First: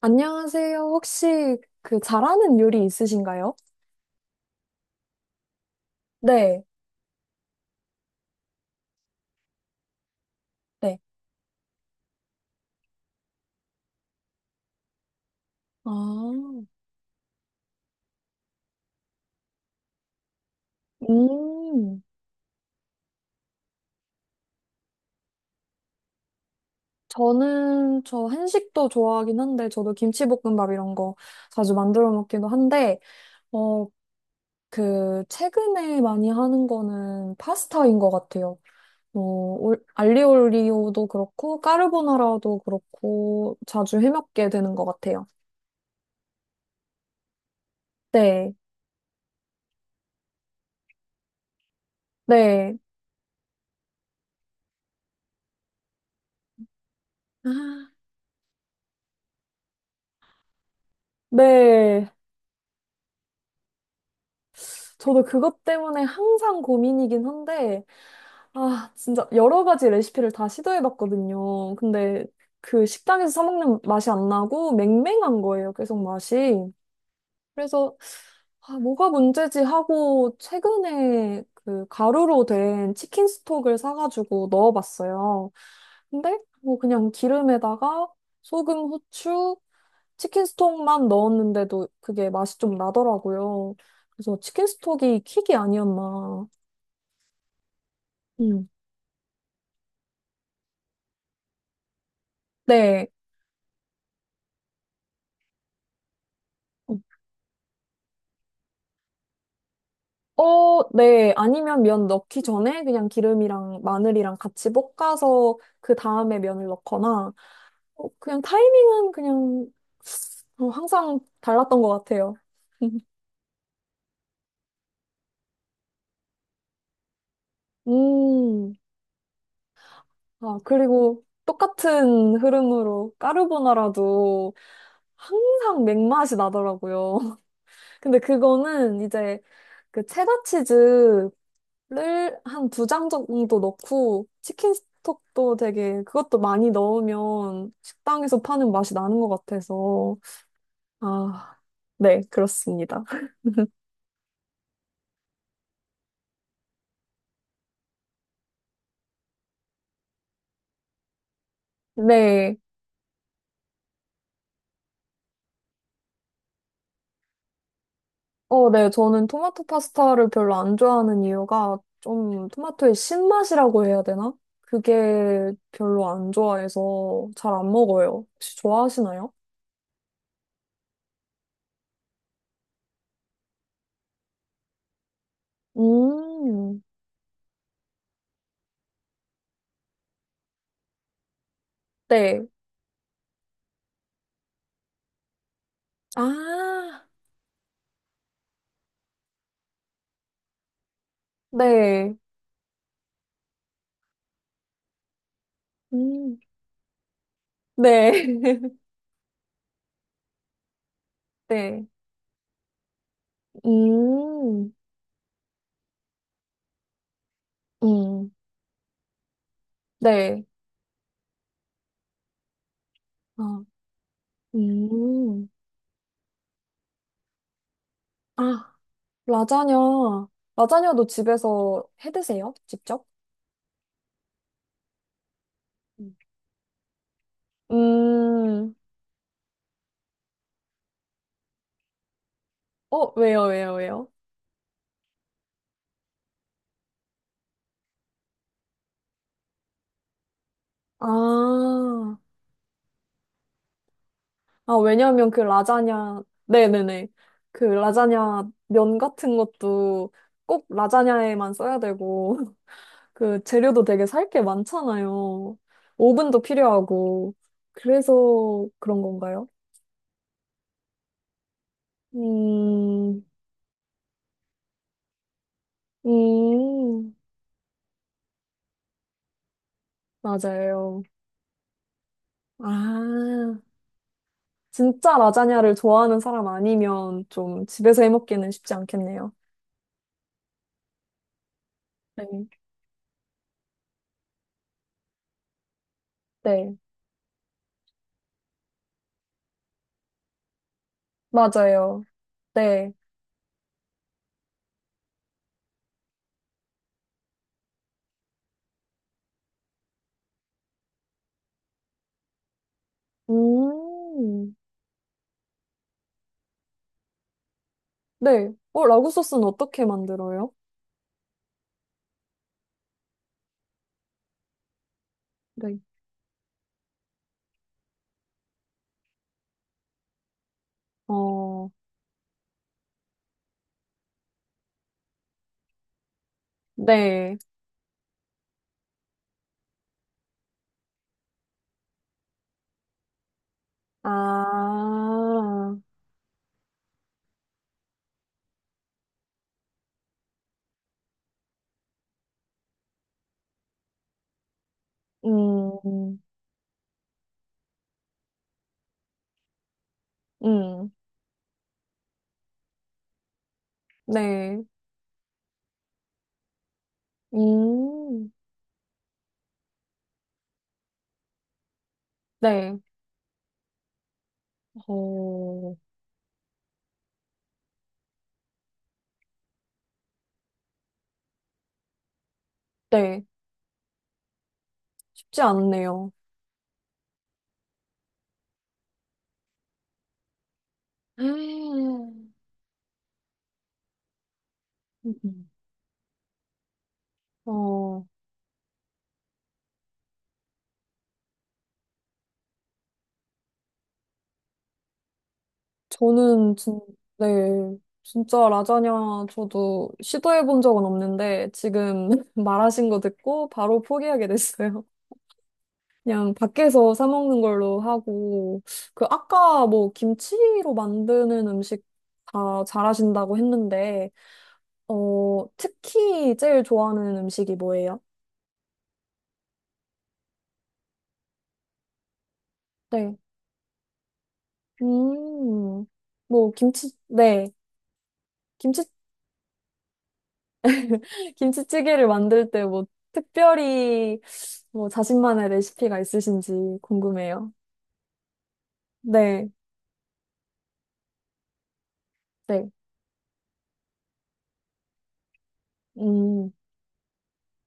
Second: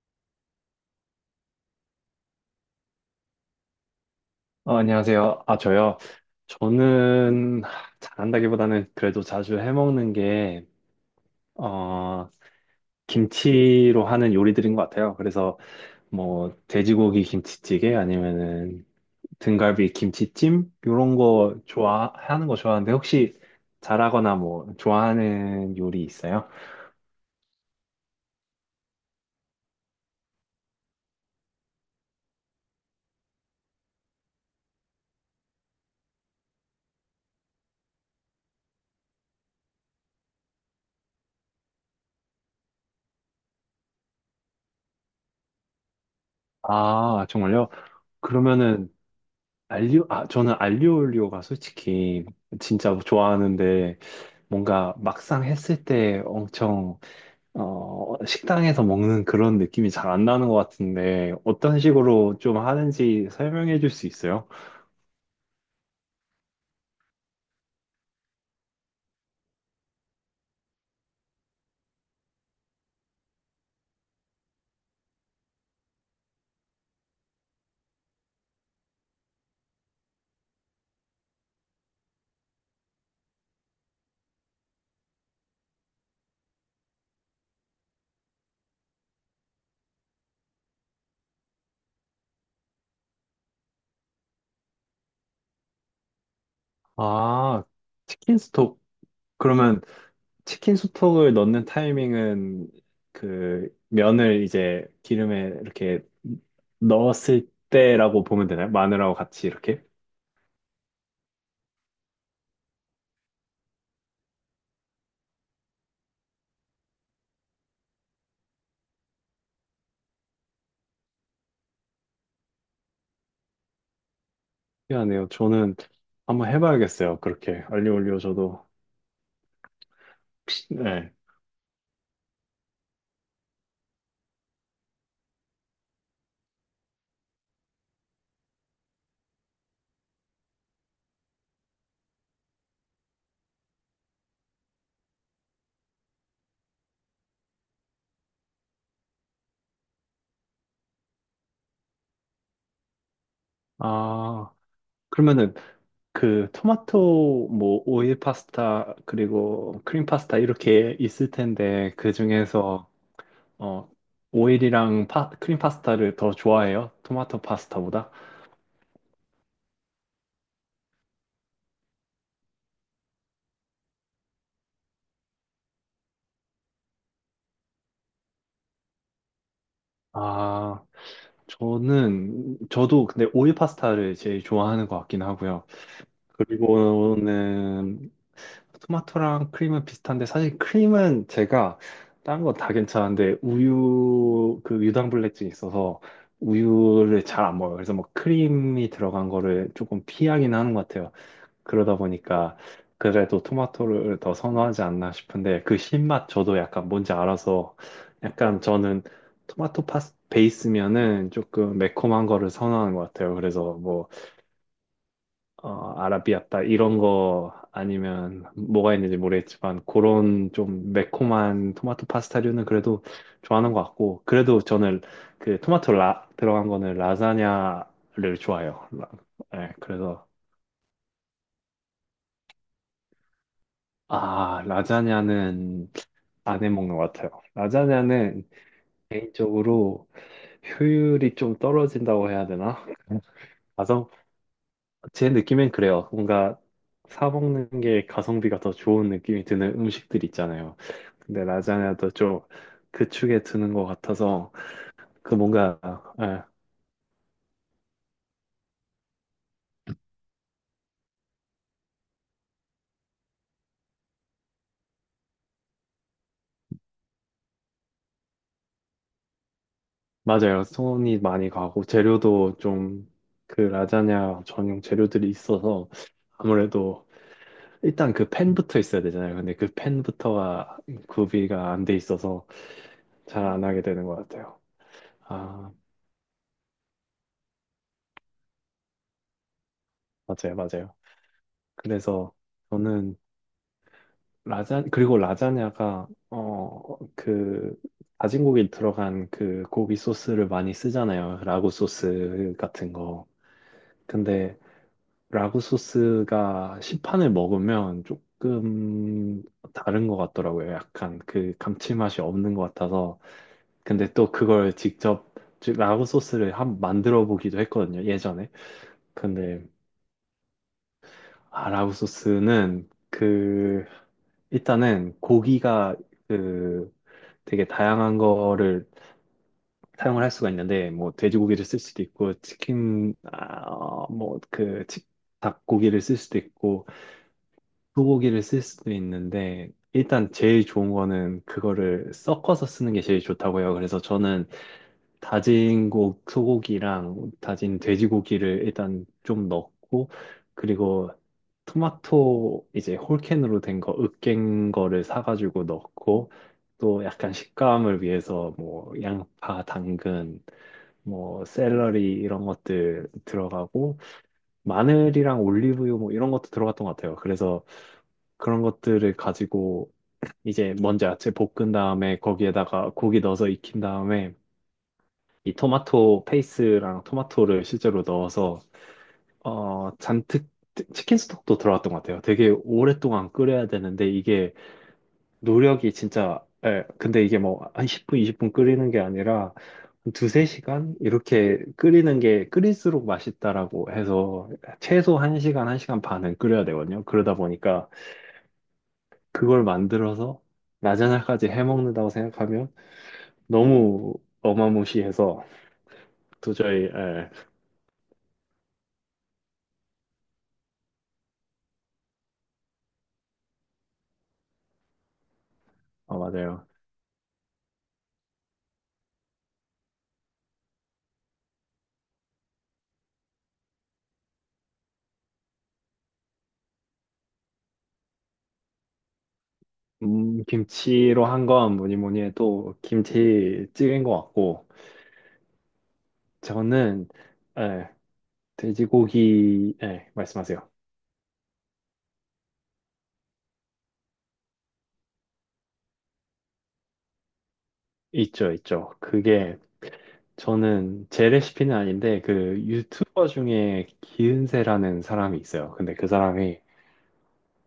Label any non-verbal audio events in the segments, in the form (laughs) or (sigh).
안녕하세요. 혹시 그 잘하는 요리 있으신가요? 안녕하세요. 아, 저요. 네, 저는 잘한다기보다는 그래도 자주 해먹는 게, 네. 어, 김치로 하는 요리들인 것 같아요. 그래서 아, 뭐, 돼지고기 김치찌개 아니면은 등갈비 김치찜? 요런 거 음. 좋아하는 거 좋아하는데 혹시 잘하거나 뭐, 좋아하는 요리 있어요? 저는 저 한식도 좋아하긴 한데 저도 김치볶음밥 이런 거 자주 만들어 먹기도 한데 어, 그 최근에 많이 하는 거는 파스타인 것 같아요. 알리올리오도 그렇고 까르보나라도 그렇고 자주 해먹게 되는 것 같아요. 아, 정말요? 네, 그러면은 저는 알리올리오가 솔직히 네. 진짜 좋아하는데 뭔가 막상 했을 때 엄청 아. 식당에서 먹는 그런 느낌이 잘 안 나는 것 같은데, 어떤 네. 식으로 좀 하는지 설명해 줄 수 있어요? 저도 그것 때문에 항상 고민이긴 한데, 아, 진짜 여러 가지 레시피를 다 시도해봤거든요. 근데 그 식당에서 사먹는 맛이 안 나고 맹맹한 거예요, 계속 맛이. 그래서, 아, 뭐가 문제지 하고 최근에 그 가루로 된 치킨 스톡을 사가지고 넣어봤어요. 근데 뭐 그냥 기름에다가 소금, 후추, 치킨 스톡만 넣었는데도 그게 맛이 좀 나더라고요. 그래서 치킨 스톡이 킥이 아니었나. 아, 치킨 음. 스톡. 그러면 치킨 스톡을 넣는 타이밍은 네. 그 면을 이제 기름에 이렇게 넣었을 때라고 보면 되나요? 마늘하고 같이 이렇게? 어, 네. 아니면 면 넣기 전에 그냥 기름이랑 마늘이랑 같이 볶아서 그 다음에 면을 넣거나, 그냥 타이밍은 그냥 항상 달랐던 것 같아요. (laughs) 미안해요. 저는 한번 해봐야겠어요. 그렇게. 알리오 올리오 저도. 음. 아, 네. 그리고 똑같은 흐름으로 까르보나라도 항상 맥맛이 나더라고요. 근데 그거는 이제 그 체다 치즈를 한 두 장 정도 넣고 치킨 스톡도 되게 그것도 많이 넣으면 식당에서 파는 맛이 나는 것 같아서 아, 네, 그렇습니다. 아, 그러면은 그 토마토 뭐 오일 파스타 그리고 크림 파스타 이렇게 있을 텐데 그 네. 중에서 어 크림 파스타를 더 좋아해요? 토마토 파스타보다? 어, 네. 저는 토마토 파스타를 별로 안 좋아하는 이유가 좀 토마토의 신맛이라고 해야 되나? 그게 별로 안 좋아해서 잘 안 먹어요. 혹시 좋아하시나요? 아, 저는 저도 근데 오일 파스타를 제일 좋아하는 것 같긴 하고요. 음, 그리고는 토마토랑 크림은 비슷한데 사실 크림은 제가 네. 딴 건 다 괜찮은데 우유 그 유당불내증이 있어서 아, 우유를 잘 안 먹어요. 그래서 뭐 크림이 들어간 거를 조금 피하긴 하는 것 같아요. 그러다 네. 보니까 그래도 토마토를 더 선호하지 않나 싶은데 그 신맛 음. 저도 약간 뭔지 알아서 네. 약간 (laughs) 저는 토마토 파스 베이스면은 조금 네. 매콤한 거를 선호하는 것 같아요. 그래서 뭐 음. 아라비아따 이런 거 음. 아니면 뭐가 있는지 모르겠지만 네. 그런 좀 매콤한 토마토 파스타류는 그래도 아, 좋아하는 것 같고 그래도 저는 음. 그 토마토 들어간 거는 라자냐를 아, 좋아해요. 네, 라자냐. 그래서 라자냐도 집에서 해 드세요? 직접? 아, 라자냐는 음. 안 해 먹는 것 같아요. 라자냐는 음. 개인적으로 효율이 좀 떨어진다고 해야 되나? 왜요, 왜요, 왜요? 가성 제 느낌엔 그래요. 뭔가 사 먹는 게 가성비가 더 좋은 느낌이 드는 음식들 있잖아요. 근데 아. 라자냐도 좀 그 축에 드는 것 같아서 아, 왜냐면 그 그 뭔가 라자냐. 예, 네네네. 그 라자냐 면 같은 것도 꼭 라자냐에만 써야 되고. 그 재료도 되게 살 게 많잖아요. 오븐도 필요하고. 그래서 그런 건가요? 맞아요. 손이 많이 가고 재료도 좀 음, 그 라자냐 전용 재료들이 있어서 아무래도 음, 일단 그 팬부터 있어야 되잖아요. 근데 그 팬부터가 맞아요. 구비가 안 돼 있어서 잘 아, 안 하게 되는 것 같아요. 진짜 아, 라자냐를 좋아하는 사람 아니면 좀 집에서 해먹기는 쉽지 않겠네요. 맞아요, 맞아요. 네, 그래서 저는 라자냐가 네, 어 그 다진 고기 들어간 그 고기 소스를 많이 쓰잖아요. 라구 맞아요. 소스 네. 같은 거. 근데 라구 소스가 시판을 먹으면 조금 다른 것 같더라고요. 약간 그 감칠맛이 없는 것 같아서. 근데 또 음, 그걸 직접 즉 라구 소스를 한 만들어 보기도 했거든요. 예전에. 네. 라구 소스는 근데 어떻게 만들어요? 아, 라구 소스는 그 일단은 네. 고기가 그 되게 다양한 거를 사용을 할 수가 있는데 뭐 돼지고기를 어, 쓸 수도 있고 치킨 아, 뭐그 닭고기를 쓸 수도 있고 네. 소고기를 쓸 수도 있는데 일단 제일 좋은 거는 그거를 섞어서 쓰는 게 제일 좋다고요. 그래서 저는 아, 다진 고 소고기랑 다진 돼지고기를 일단 좀 넣고 그리고 토마토 이제 홀캔으로 된 거 으깬 거를 사가지고 음, 넣고 또 약간 식감을 위해서 뭐 양파, 당근, 음. 뭐 샐러리 이런 것들 들어가고 네. 마늘이랑 올리브유 뭐 이런 것도 들어갔던 것 같아요. 그래서 음, 그런 것들을 가지고 이제 먼저 야채 볶은 다음에 네. 거기에다가 고기 넣어서 익힌 다음에 이 어, 토마토 페이스랑 토마토를 실제로 넣어서 잔뜩 킨 스톡도 들어갔던 것 같아요. 되게 네. 오랫동안 끓여야 되는데 이게 쉽지 노력이 않네요. 진짜 예, 근데 이게 뭐 한 10분, 20분 끓이는 게 아니라 한 두세 시간 이렇게 끓이는 음. 게 끓일수록 맛있다라고 해서 최소 음. 한시간한시간 반은 끓여야 되거든요. 그러다 보니까 어, 그걸 만들어서 라자냐까지 해먹는다고 생각하면 너무 어마무시해서 저는 진, 도저히 네. 예, 진짜 라자냐 저도 시도해 본 적은 없는데 지금 (laughs) 말하신 거 듣고 바로 포기하게 됐어요. (laughs) 그냥 맞아요. 밖에서 사 먹는 걸로 하고 그 아까 뭐 김치로 만드는 음식 다 잘하신다고 했는데 특히 제일 좋아하는 음식이 뭐예요? 김치로 한 건 뭐니 뭐니 해도 네. 김치찌개인 것 같고, 음, 뭐, 김치, 저는, 네. 예, 김치, 돼지고기, 예, 말씀하세요. 김치찌개를 만들 때 뭐, 특별히, 뭐, 자신만의 레시피가 있으신지 궁금해요. 있죠, 있죠. 네, 그게, 저는 제 레시피는 아닌데, 그 네, 유튜버 중에 기은세라는 사람이 있어요. 근데 그 음, 사람이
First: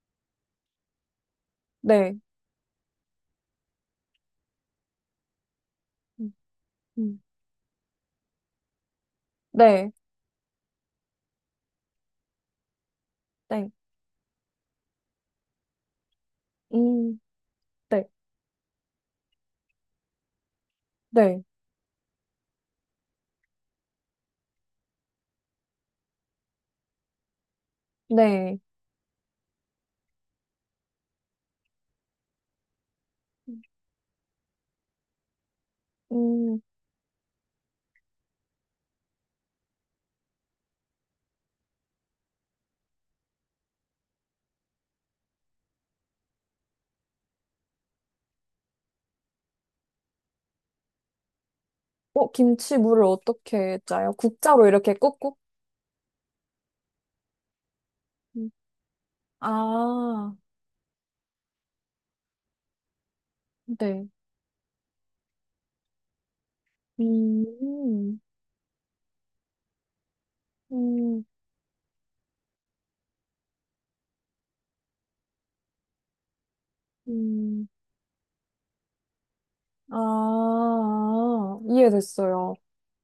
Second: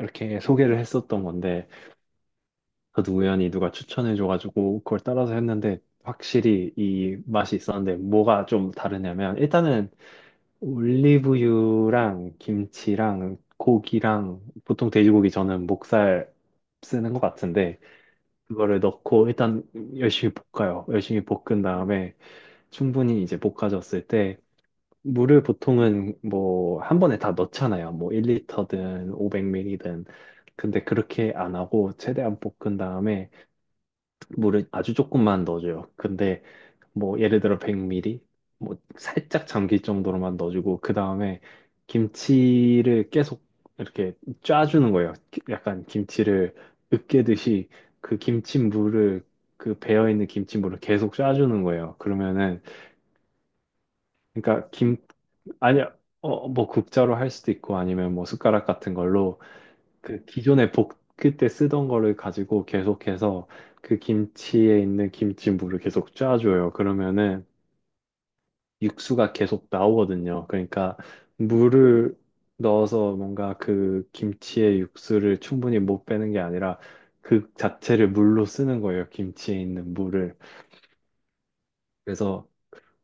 이렇게 소개를 했었던 건데, 네, 저도 우연히 누가 추천해줘가지고, 그걸 따라서 했는데, 확실히 이 음, 맛이 있었는데, 뭐가 좀 다르냐면, 네, 일단은 올리브유랑 김치랑 네, 고기랑 보통 돼지고기 저는 목살 쓰는 음, 것 같은데 네, 그거를 넣고 일단 열심히 볶아요. 열심히 네, 볶은 다음에 충분히 이제 볶아졌을 때 물을 보통은 뭐 한 번에 다 넣잖아요. 뭐 네, 1리터든 500ml든. 근데 그렇게 안 하고 최대한 볶은 다음에 물을 아주 조금만 넣어줘요. 근데 음, 뭐 예를 들어 100ml 뭐 살짝 잠길 정도로만 넣어주고 그 다음에 김치를 계속 이렇게 짜주는 거예요. 약간 김치를 으깨듯이 그 김치물을 그 배어 있는 김치물을 계속 짜주는 거예요. 그러면은 김치물을 어떻게 짜요? 국자로 그러니까 이렇게 김 꾹꾹? 아니 어뭐 국자로 할 수도 있고 아니면 뭐 음, 숟가락 같은 걸로 그 아, 기존에 볶을 때 쓰던 거를 가지고 계속해서 그 네, 김치에 있는 김치물을 계속 짜줘요. 그러면은 음, 육수가 계속 나오거든요. 그러니까 음, 물을 넣어서 뭔가 그 김치의 육수를 충분히 못 빼는 게 아니라 그 음, 자체를 물로 쓰는 거예요. 김치에 있는 물을. 아, 그래서 이해됐어요.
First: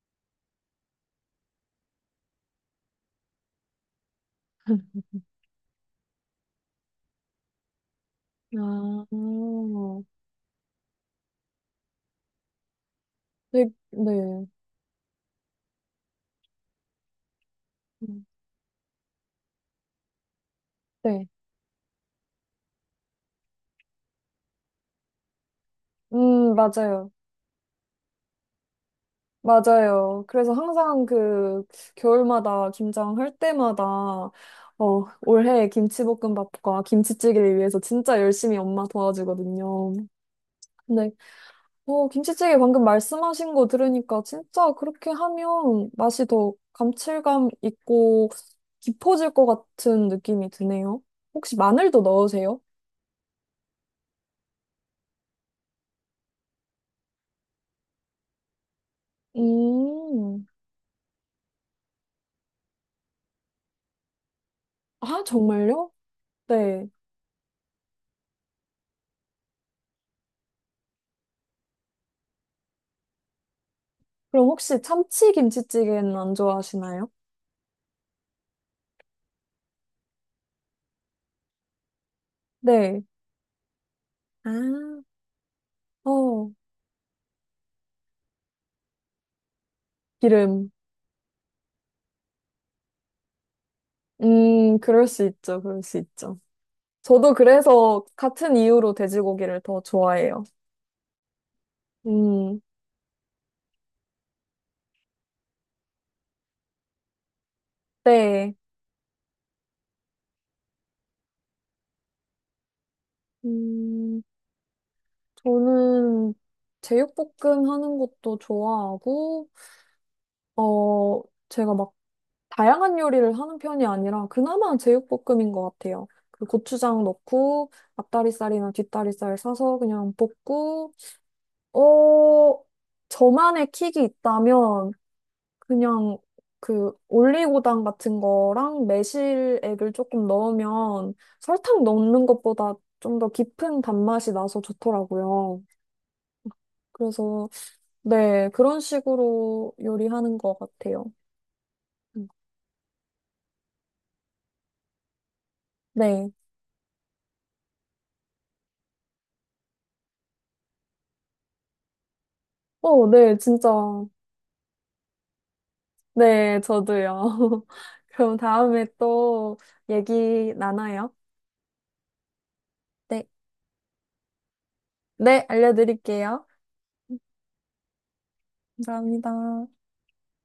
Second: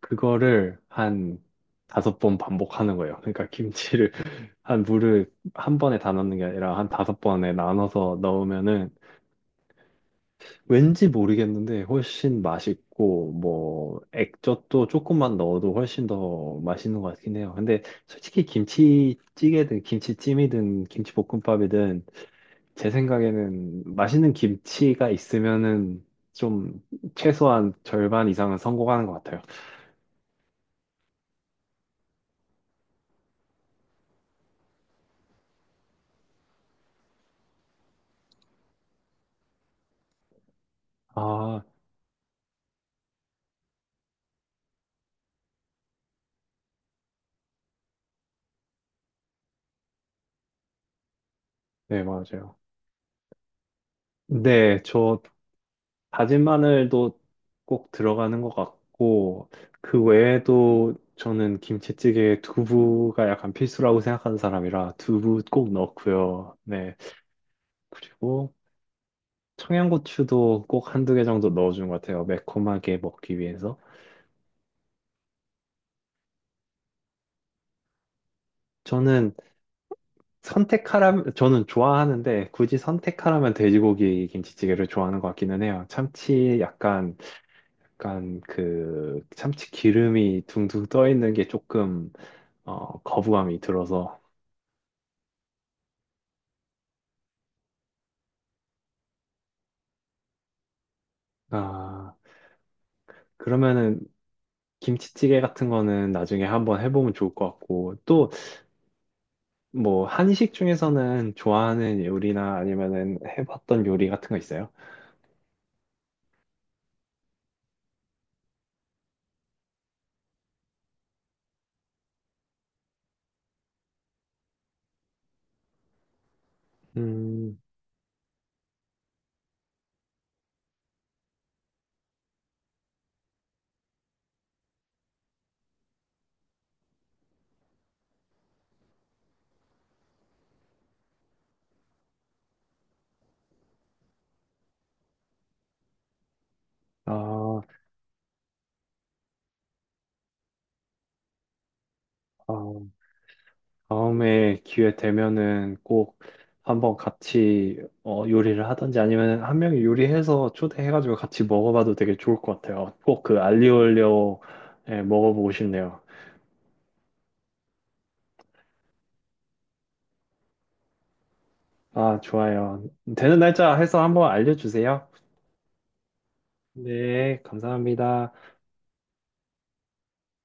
그거를 한 5번 반복하는 거예요. 그러니까 김치를 (laughs) 한 물을 한 번에 다 넣는 게 아니라 한 5번에 나눠서 넣으면은 아, 왠지 모르겠는데 훨씬 맛있고 네, 뭐 네. 액젓도 조금만 넣어도 훨씬 더 맛있는 것 같긴 해요. 근데 음, 솔직히 김치찌개든 김치찜이든 네. 김치볶음밥이든 제 생각에는 맛있는 김치가 있으면은 좀 맞아요. 최소한 절반 이상은 성공하는 것 같아요. 맞아요. 그래서 항상 그 겨울마다 김장할 때마다 올해 김치볶음밥과 김치찌개를 위해서 진짜 열심히 엄마 도와주거든요. 네, 아, 김치찌개 방금 말씀하신 거 들으니까 진짜 그렇게 하면 맛이 더 감칠감 있고 깊어질 것 같은 느낌이 드네요. 혹시 마늘도 네, 맞아요. 넣으세요? 네, 저 다진 마늘도 꼭 들어가는 것 같고, 그 음. 외에도 저는 김치찌개에 두부가 약간 필수라고 생각하는 사람이라 아, 두부 꼭 정말요? 넣고요. 네. 네. 그리고 청양고추도 꼭 1~2개 정도 넣어준 것 같아요. 매콤하게 먹기 위해서. 그럼 혹시 참치 김치찌개는 안 좋아하시나요? 저는 저는 좋아하는데 굳이 네. 선택하라면 돼지고기 아, 김치찌개를 좋아하는 것 같기는 해요. 어, 참치 약간, 약간 그 참치 기름이 기름. 둥둥 떠 있는 게 조금 어, 거부감이 들어서. 그럴 수 있죠. 그럴 수 있죠. 저도 그래서 같은 이유로 돼지고기를 더 좋아해요. 아, 음, 그러면은 김치찌개 같은 거는 나중에 한번 해보면 좋을 것 같고, 또 네. 뭐 한식 중에서는 좋아하는 요리나 아니면은 해봤던 요리 음, 같은 거 있어요? 저는 제육볶음 하는 것도 좋아하고, 어, 제가 막 다양한 요리를 하는 편이 아니라 그나마 제육볶음인 것 같아요. 그 고추장 음, 넣고 앞다리살이나 뒷다리살 사서 그냥 볶고 어, 저만의 킥이 있다면 그냥 그 올리고당 같은 거랑 매실액을 조금 넣으면 설탕 넣는 것보다 좀 더 깊은 단맛이 나서 좋더라고요. 그래서 아, 네, 그런 식으로 요리하는 것 같아요. 음. 어, 다음에 기회 되면은 꼭 네. 한번 같이 요리를 하든지 아니면 한 명이 요리해서 초대해가지고 같이 먹어봐도 되게 좋을 것 같아요. 어, 꼭 네, 그 진짜. 알리올리오에 먹어보고 싶네요. 네, 저도요. (laughs) 그럼 다음에 또 얘기 나눠요. 아, 좋아요. 네. 되는 날짜 해서 한번 알려주세요. 네, 알려드릴게요. 네, 감사합니다. 감사합니다.